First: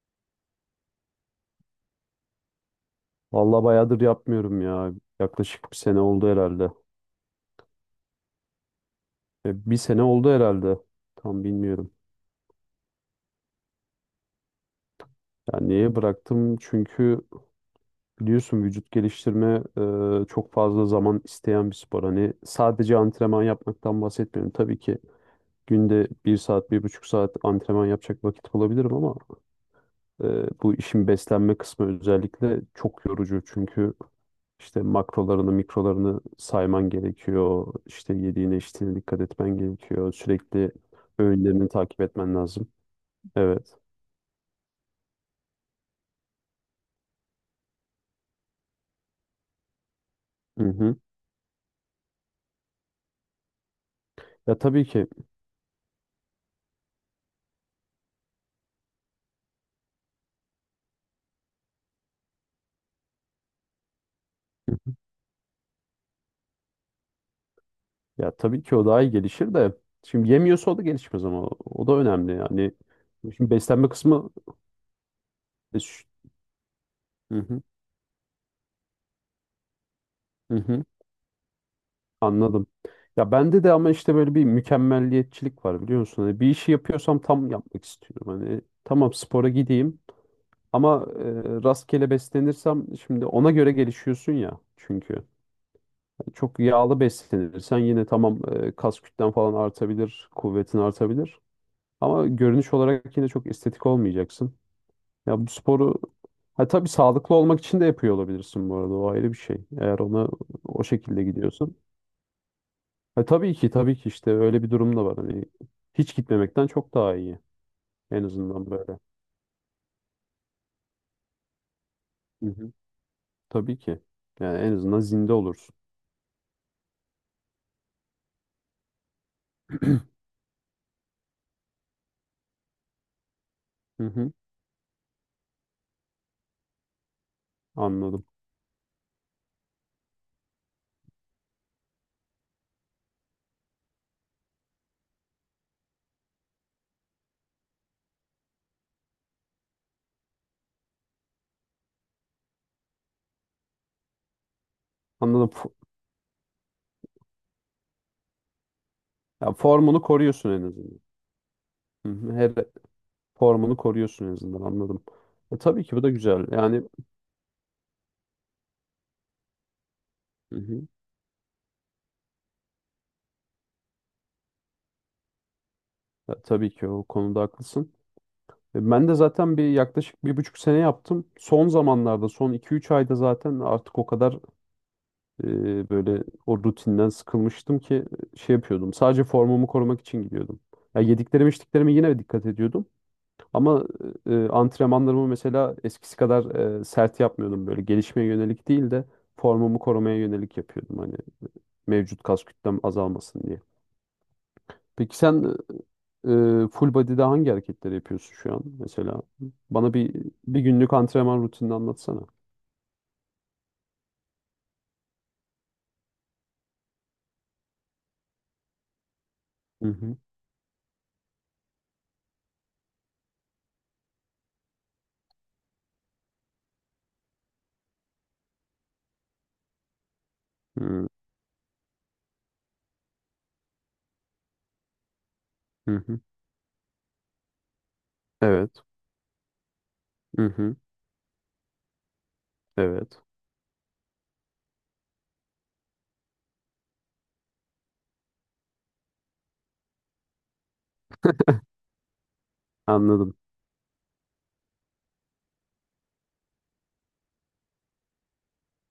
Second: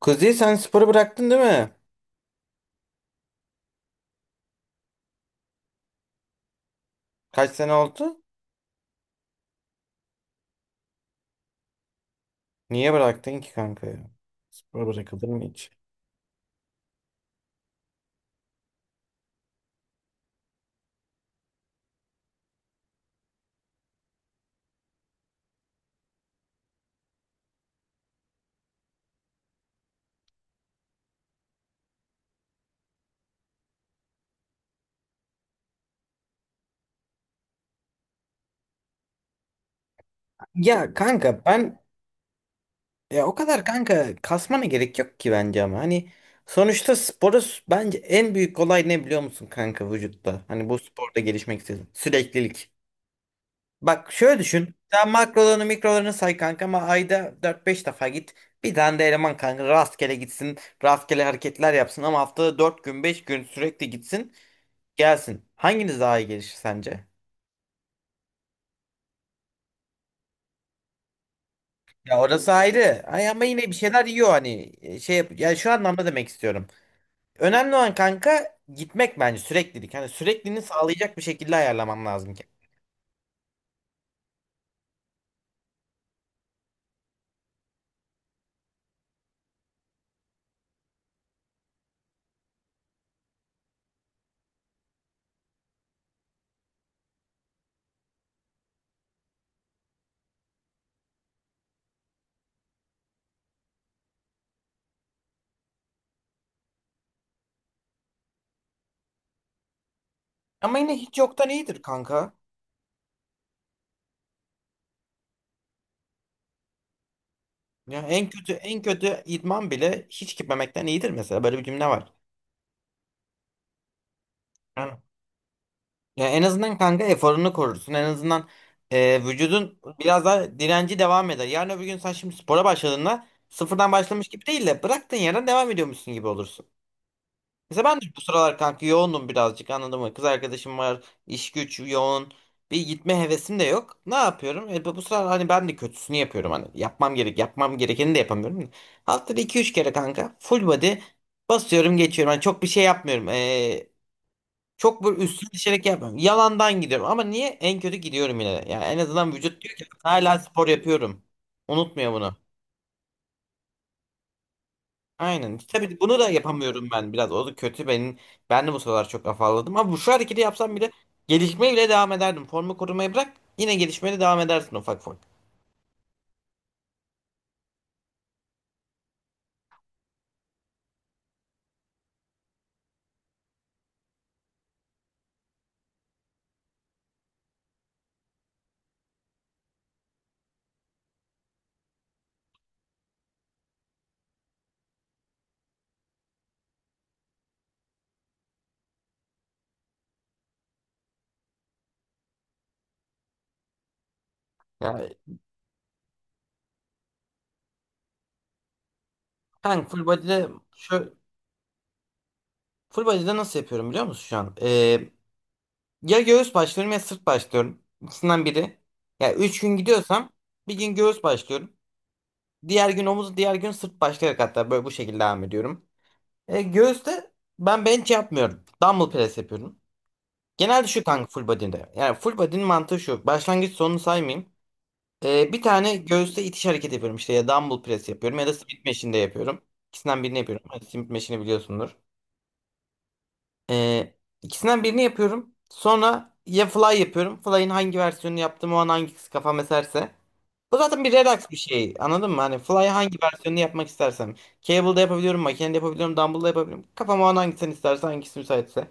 Kuzey sen sporu bıraktın değil mi? Vallahi bayağıdır yapmıyorum ya. Yaklaşık bir sene oldu herhalde. Kaç sene oldu? Bir sene oldu herhalde. Tam bilmiyorum. Niye bıraktın ki kanka ya? Spor bırakılır mı Yani hiç? niye bıraktım? Çünkü biliyorsun vücut geliştirme çok fazla zaman isteyen bir spor. Hani sadece antrenman yapmaktan bahsetmiyorum. Tabii ki günde bir saat, bir buçuk saat antrenman yapacak vakit bulabilirim ama Ee, bu işin beslenme kısmı özellikle çok yorucu çünkü işte makrolarını, mikrolarını sayman gerekiyor. İşte yediğine, içtiğine dikkat etmen gerekiyor. Sürekli Ya kanka ben öğünlerini takip etmen lazım. Ya o kadar Evet. kanka kasmana gerek yok ki bence ama hani sonuçta bence en büyük olay ne biliyor musun kanka vücutta? Hı Hani bu hı. sporda gelişmek istedim. Süreklilik. Bak şöyle Ya düşün. tabii ki Sen makrolarını mikrolarını say kanka ama ayda dört beş defa git. Bir tane de eleman kanka rastgele gitsin. Rastgele hareketler yapsın ama haftada 4 gün 5 gün sürekli gitsin. Gelsin. Hanginiz daha iyi gelişir sence? ya tabii ki o daha iyi gelişir de şimdi yemiyorsa o da gelişmez ama o da Ya önemli orası yani. ayrı. Ay ama Şimdi yine bir beslenme şeyler yiyor kısmı hani. Şey yap ya şu e, şu- anlamda demek istiyorum. hı hı, Önemli olan kanka gitmek bence, süreklilik. Hani hı sürekliliğini hı. sağlayacak bir şekilde ayarlamam lazım ki. Anladım. Ya bende de ama işte böyle bir mükemmelliyetçilik var biliyor musun? Hani bir işi yapıyorsam tam yapmak istiyorum. Hani tamam spora gideyim ama rastgele beslenirsem şimdi ona göre gelişiyorsun ya çünkü. Hani, çok yağlı beslenirsen yine tamam kas kütlen falan artabilir, kuvvetin artabilir. Ama görünüş olarak yine çok estetik olmayacaksın. Ya bu sporu ha, tabii sağlıklı olmak için de yapıyor olabilirsin bu arada o ayrı bir şey. Eğer ona Ama o yine hiç şekilde yoktan gidiyorsun. iyidir kanka. Ha, tabii ki tabii ki işte öyle bir durum da var. Hani hiç gitmemekten çok daha iyi. Ya En en kötü azından en böyle. kötü idman bile hiç gitmemekten iyidir mesela, böyle bir cümle var. Hı hı. Tabii ki. Yani en Yani, azından zinde olursun. ya en azından kanka eforunu korursun. En azından vücudun biraz daha direnci devam eder. Yarın öbür gün sen şimdi spora başladığında sıfırdan Hı başlamış hı. gibi değil de bıraktığın yerden devam ediyormuşsun gibi olursun. Mesela ben de bu Anladım. sıralar kanka yoğundum birazcık, anladın mı? Kız arkadaşım var, iş güç yoğun. Bir gitme hevesim de yok. Ne yapıyorum? Bu sıralar hani ben de kötüsünü yapıyorum hani. Yapmam gerek, yapmam gerekeni de yapamıyorum. Haftada iki üç kere kanka full body basıyorum geçiyorum. Hani çok bir şey yapmıyorum. Çok böyle üstüne Anladım. Fo- düşerek yapmıyorum. Yalandan gidiyorum ama niye en kötü gidiyorum yine de. Yani en azından Ya vücut diyor ki formunu hala koruyorsun en spor azından. yapıyorum. Unutmuyor Hı hı. bunu. Formunu koruyorsun en azından, anladım. Aynen. Tabii ki Tabii bu da bunu da güzel. Yani yapamıyorum ben biraz. O da kötü benim. Ben de bu sıralar çok afalladım. Ama bu, şu hareketi hı yapsam hı. bile gelişmeye bile devam ederdim. Formu korumayı bırak, yine gelişmeye de devam edersin ufak ufak. Ya, tabii ki o konuda haklısın. Ben de zaten yaklaşık bir buçuk sene yaptım. Son zamanlarda son iki üç ayda zaten artık o kadar böyle o rutinden sıkılmıştım ki şey yapıyordum. Sadece formumu korumak için gidiyordum. Ya yediklerime içtiklerime yine dikkat ediyordum. Ama antrenmanlarımı mesela eskisi kadar sert yapmıyordum. Böyle gelişmeye yönelik değil de formumu korumaya yönelik yapıyordum. Hani mevcut kas kütlem azalmasın diye. Yani Peki sen full body'de hangi hareketleri yapıyorsun şu an mesela? kanka Bana full bir body'de bir günlük şu antrenman rutinini anlatsana. full body'de nasıl yapıyorum biliyor musun şu an? Ya göğüs başlıyorum ya sırt başlıyorum. İkisinden biri. Ya 3 gün Hı hı. gidiyorsam bir gün göğüs başlıyorum. Diğer gün omuz, diğer gün sırt başlayarak, hatta böyle bu şekilde devam ediyorum. Göğüste ben bench yapmıyorum. Dumbbell press yapıyorum. Genelde şu Hı kanka full body'de. Yani full body'nin mantığı şu. Başlangıç sonunu saymayayım. Bir tane hı. Hı. göğüste itiş hareketi yapıyorum. İşte ya dumbbell press yapıyorum ya da Evet. smith machine'de yapıyorum. İkisinden birini Hı yapıyorum. hı. Hani Smith machine'i biliyorsundur. Evet. E, ikisinden birini yapıyorum. Sonra ya fly yapıyorum. Fly'in hangi versiyonunu yaptığım o an hangisi kafam eserse. Bu zaten bir Redux bir şey. Anladın mı? Hani Fly hangi Anladım. versiyonunu yapmak istersem. Cable'da yapabiliyorum, makinede yapabiliyorum, dumbbell'da yapabiliyorum. Kafama o an hangisini isterse, hangisi müsaitse.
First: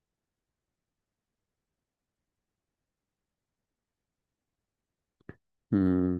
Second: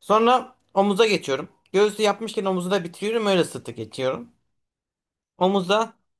Sonra omuza geçiyorum. Göğsü yapmışken omuzu da bitiriyorum. Öyle sırtı geçiyorum. Omuzda Hmm.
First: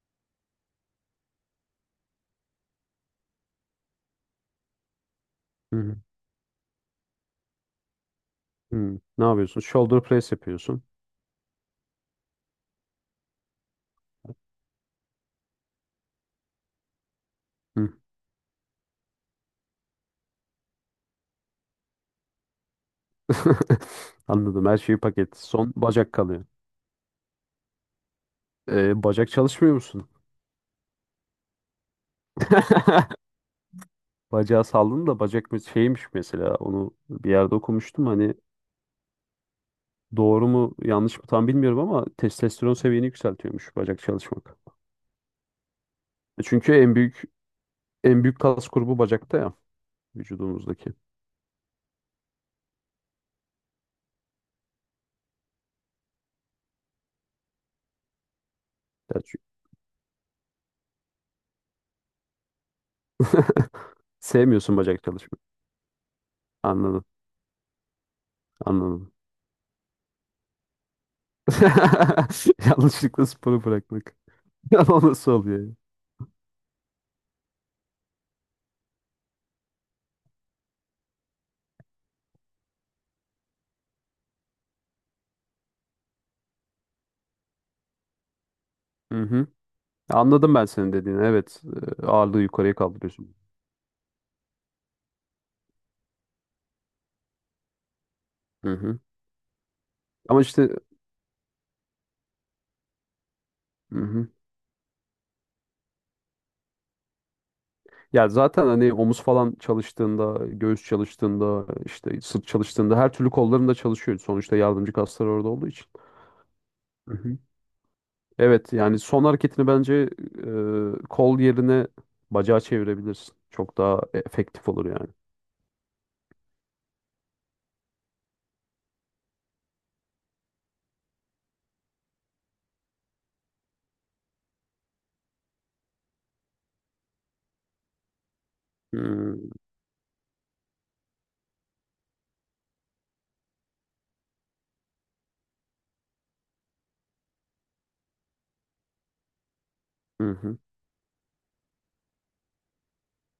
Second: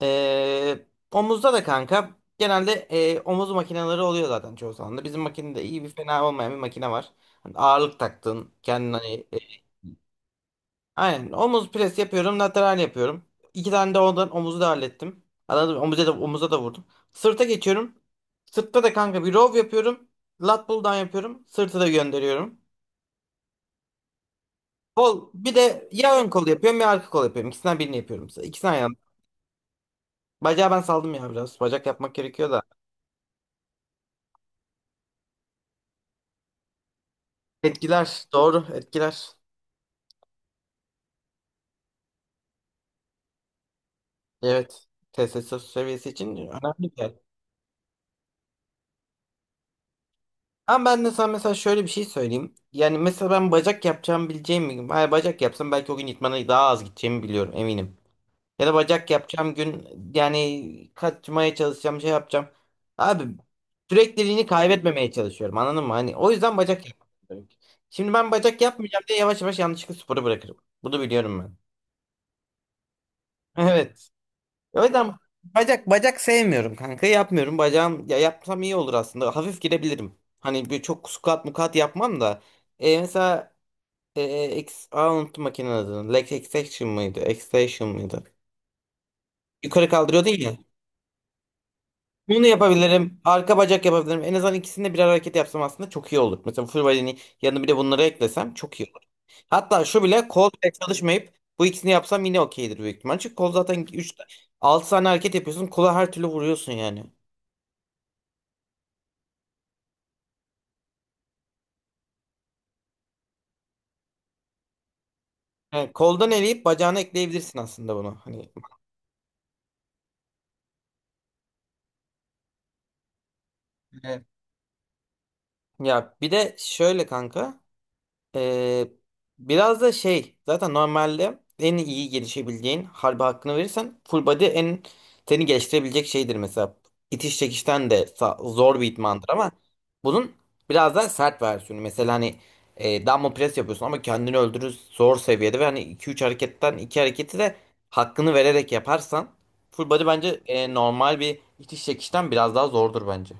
omuzda da kanka genelde omuz makineleri oluyor zaten çoğu zaman da. Bizim makinede Hı iyi bir, hı. fena olmayan bir makine var. Hani ağırlık taktığın, kendini Hı. Ne hani. yapıyorsun? Shoulder press yapıyorsun. Aynen. Omuz pres yapıyorum. Lateral yapıyorum. İki tane de ondan, omuzu da hallettim. Anladım. Omuza da, omuza da vurdum. Sırta Hı. geçiyorum. Sırtta da kanka bir row yapıyorum. Lat pull down yapıyorum. Sırtı da gönderiyorum. Anladım. Her şeyi Kol, paket. bir Son de bacak ya ön kalıyor. kol yapıyorum ya arka kol yapıyorum. İkisinden birini yapıyorum. İkisinden yandım. Bacak çalışmıyor musun? Bacağı ben saldım ya biraz. Bacak yapmak gerekiyor da. Bacağı saldım da bacak mı- Şeymiş mesela. Onu bir yerde okumuştum. Etkiler. Hani Doğru, etkiler. doğru mu yanlış mı tam bilmiyorum ama testosteron seviyeni yükseltiyormuş bacak çalışmak. Evet. TSS seviyesi için önemli Çünkü en bir yer. büyük en büyük kas grubu bacakta ya, Ama vücudumuzdaki. ben de sana mesela şöyle bir şey söyleyeyim. Yani mesela ben bacak yapacağım, bileceğim bir gün. Hayır, bacak yapsam belki o gün idmana daha az gideceğimi biliyorum, eminim. Ya da bacak Ya çünkü- yapacağım gün yani kaçmaya çalışacağım, şey yapacağım. Abi, sürekliliğini Sevmiyorsun bacak kaybetmemeye çalışmayı. çalışıyorum, anladın mı? Hani o yüzden bacak Anladım. yapmıyorum. Şimdi ben bacak yapmayacağım Anladım. diye yavaş yavaş yanlışlıkla sporu bırakırım. Bunu biliyorum ben. Yanlışlıkla sporu Evet. bırakmak. O O yüzden nasıl oluyor? bacak sevmiyorum kanka. Yapmıyorum. Bacağım, ya yapsam iyi olur aslında. Hafif girebilirim. Hani bir çok squat mukat yapmam da. Mesela e, unuttum makinenin adını. Leg extension mıydı? Extension mıydı? Ya? Hı hı. Yukarı kaldırıyordun Anladım ya. ben senin dediğini. Evet, ağırlığı Bunu yukarıya yapabilirim. kaldırıyorsun. Arka bacak yapabilirim. En azından ikisinde birer hareket yapsam aslında çok iyi olur. Mesela full body'nin yanına bir de bunları eklesem Hı çok iyi hı. olur. Hatta şu bile, Ama kol işte pek çalışmayıp bu ikisini yapsam yine okeydir büyük ihtimal. Çünkü kol zaten hı 3 hı. 6 tane hareket yapıyorsun. Kola her türlü vuruyorsun yani. Ya zaten hani omuz falan çalıştığında, göğüs çalıştığında, işte sırt çalıştığında her türlü kolların da çalışıyor. Sonuçta yardımcı kaslar orada olduğu için. Yani koldan eleyip bacağına Hı hı. ekleyebilirsin aslında bunu. Hani. Evet yani son hareketini bence kol yerine bacağı çevirebilirsin. Çok daha Evet. efektif olur yani. Ya bir de şöyle kanka. Ee, Biraz da şey, zaten normalde en iyi gelişebileceğin, harbi hakkını verirsen full body en seni geliştirebilecek şeydir mesela. İtiş çekişten de zor bir idmandır ama Hmm. bunun biraz daha sert versiyonu. Mesela hani dumbbell press yapıyorsun ama kendini öldürür zor seviyede ve hani iki üç hareketten 2 hareketi de hakkını vererek yaparsan full body Hı bence hı. Normal bir itiş çekişten biraz daha zordur bence.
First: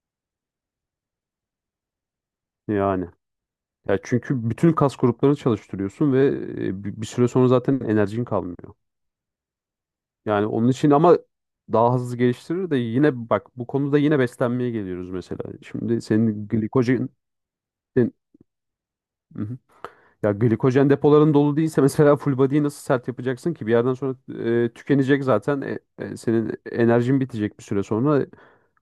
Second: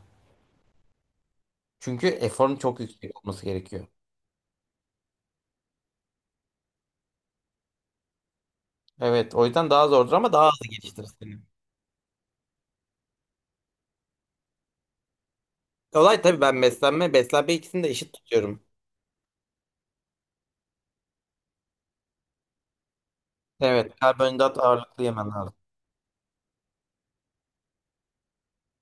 Çünkü eforun çok Yani. yüksek olması gerekiyor. Ya çünkü bütün kas gruplarını çalıştırıyorsun ve bir süre sonra zaten enerjin kalmıyor. Evet, o yüzden daha zordur ama Yani daha hızlı onun için geliştirir ama seni. daha hızlı geliştirir de yine bak bu konuda yine beslenmeye geliyoruz mesela. Şimdi Olay tabii, senin ben glikojen beslenme ikisini de sen- eşit tutuyorum. hı hı. Ya glikojen depoların dolu değilse mesela full body'yi nasıl sert yapacaksın ki? Bir yerden Evet, sonra karbonhidrat ağırlıklı tükenecek yemen lazım. zaten. Senin enerjin bitecek bir süre sonra.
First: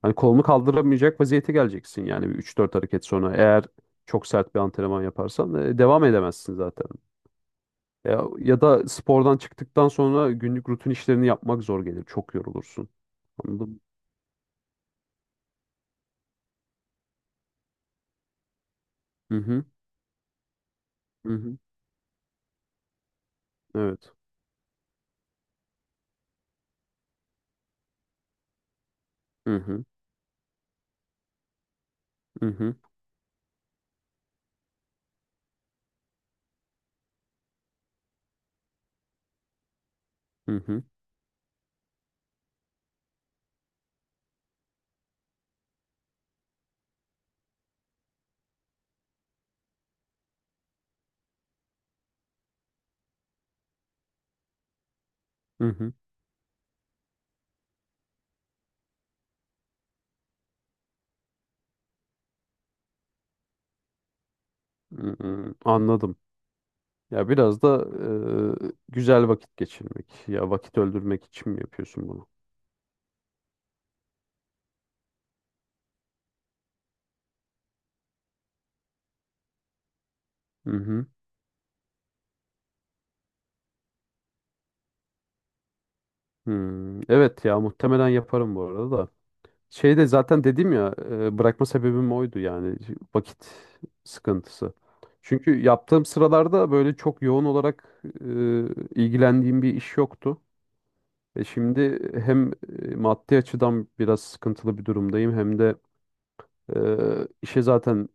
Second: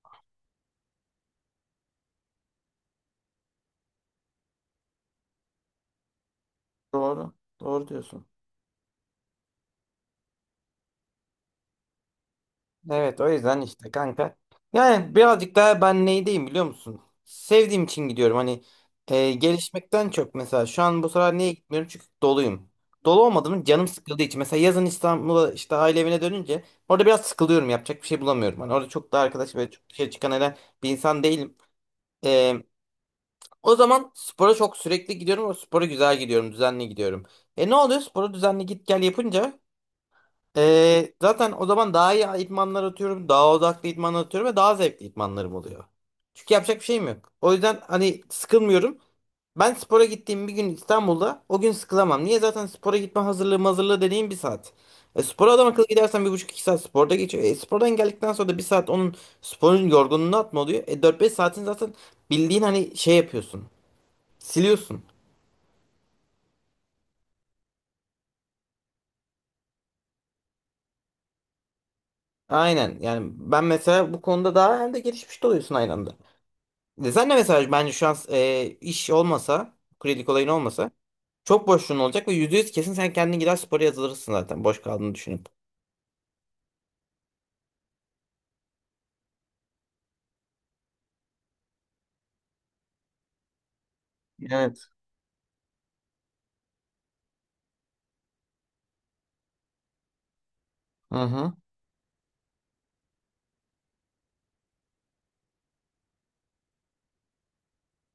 Hani kolunu kaldıramayacak vaziyete geleceksin yani bir 3-4 hareket sonra. Eğer çok sert bir antrenman yaparsan devam edemezsin zaten. Doğru, doğru Ya, diyorsun. ya da spordan çıktıktan sonra günlük rutin işlerini yapmak zor gelir. Çok yorulursun. Evet, o yüzden Anladın mı? işte kanka. Yani birazcık daha ben neydeyim biliyor musun? Sevdiğim için gidiyorum. Hani Hı hı. gelişmekten çok, mesela şu an bu Hı sıralar niye hı. gitmiyorum? Çünkü doluyum. Dolu olmadığım, canım Evet. sıkıldığı için. Mesela yazın İstanbul'a işte aile evine dönünce orada biraz sıkılıyorum. Yapacak bir şey bulamıyorum. Hani orada çok da arkadaş Hı ve hı. çok dışarı çıkan eden bir insan değilim. Hı E, hı. O zaman spora çok sürekli gidiyorum ve spora güzel gidiyorum, düzenli gidiyorum. Ne oluyor? Spora düzenli git gel yapınca Hı hı. Zaten o zaman daha iyi idmanlar atıyorum, daha odaklı idmanlar atıyorum ve daha zevkli idmanlarım oluyor. Çünkü yapacak bir şeyim yok. O yüzden hani sıkılmıyorum. Ben spora gittiğim bir gün İstanbul'da o gün sıkılamam. Niye? Zaten spora gitme hazırlığı dediğim bir saat. Spora adam Hı akıllı hı. gidersen bir buçuk iki saat sporda geçiyor. Spordan geldikten sonra da bir saat onun, sporun yorgunluğunu atma oluyor. Dört beş saatin zaten, bildiğin hani şey yapıyorsun. Siliyorsun. Hı hı. Anladım. Ya biraz da güzel vakit geçirmek. Ya vakit öldürmek için mi yapıyorsun bunu? Aynen. Yani ben mesela bu konuda, daha hem de gelişmiş de oluyorsun aynı anda. Sen de mesela bence şu an iş olmasa, kredi olayın Hı olmasa hı. çok boşluğun olacak ve %100 kesin sen kendin gider spora yazılırsın zaten, boş kaldığını düşünüp. Hmm. Evet ya muhtemelen yaparım bu arada da. Şeyde zaten dedim ya bırakma sebebim oydu yani vakit sıkıntısı. Evet. Çünkü yaptığım sıralarda böyle çok yoğun olarak ilgilendiğim bir iş yoktu. Hı E hı. şimdi hem maddi açıdan biraz sıkıntılı bir durumdayım hem de işe zaten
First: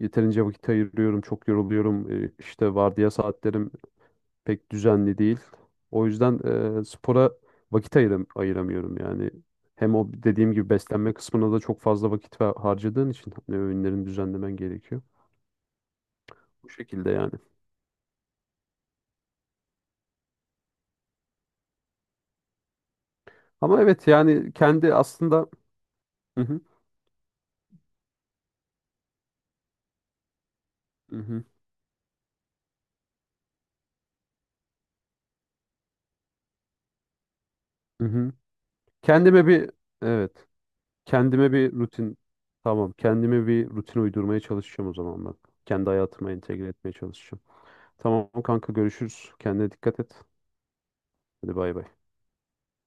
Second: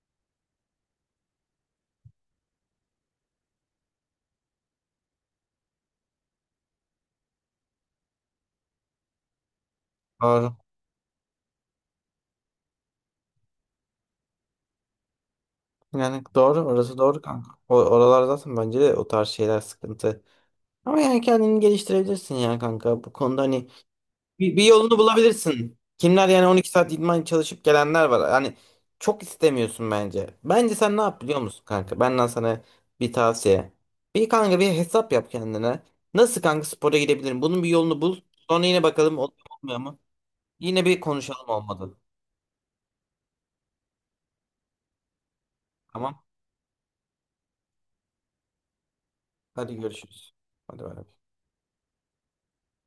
yeterince vakit ayırıyorum, çok yoruluyorum. İşte vardiya saatlerim pek düzenli değil. O yüzden spora vakit ayıramıyorum yani. Hem o dediğim Doğru. gibi beslenme kısmına da çok fazla vakit harcadığın için hani öğünlerini düzenlemen gerekiyor. Yani doğru. Bu Orası şekilde doğru yani. kanka. Oralar zaten bence de o tarz şeyler sıkıntı. Ama yani kendini geliştirebilirsin ya kanka. Bu konuda hani Ama evet yani bir kendi yolunu aslında bulabilirsin. Kimler, hı yani hı, 12 saat idman çalışıp gelenler var. Yani çok istemiyorsun bence. Bence sen ne hı yap biliyor hı, musun kanka? Benden sana bir tavsiye. Bir kanka, bir hesap yap kendine. Nasıl kanka spora gidebilirim? Bunun bir yolunu hı bul. hı. Sonra yine bakalım oluyor mu, Kendime bir olmuyor mu? evet Yine bir konuşalım kendime bir olmadı. rutin tamam Kendime bir rutin uydurmaya çalışacağım o zaman ben. Kendi Tamam. hayatıma entegre etmeye çalışacağım. Tamam kanka görüşürüz. Kendine Hadi dikkat et. görüşürüz. Hadi bay bay. Hadi bay bay.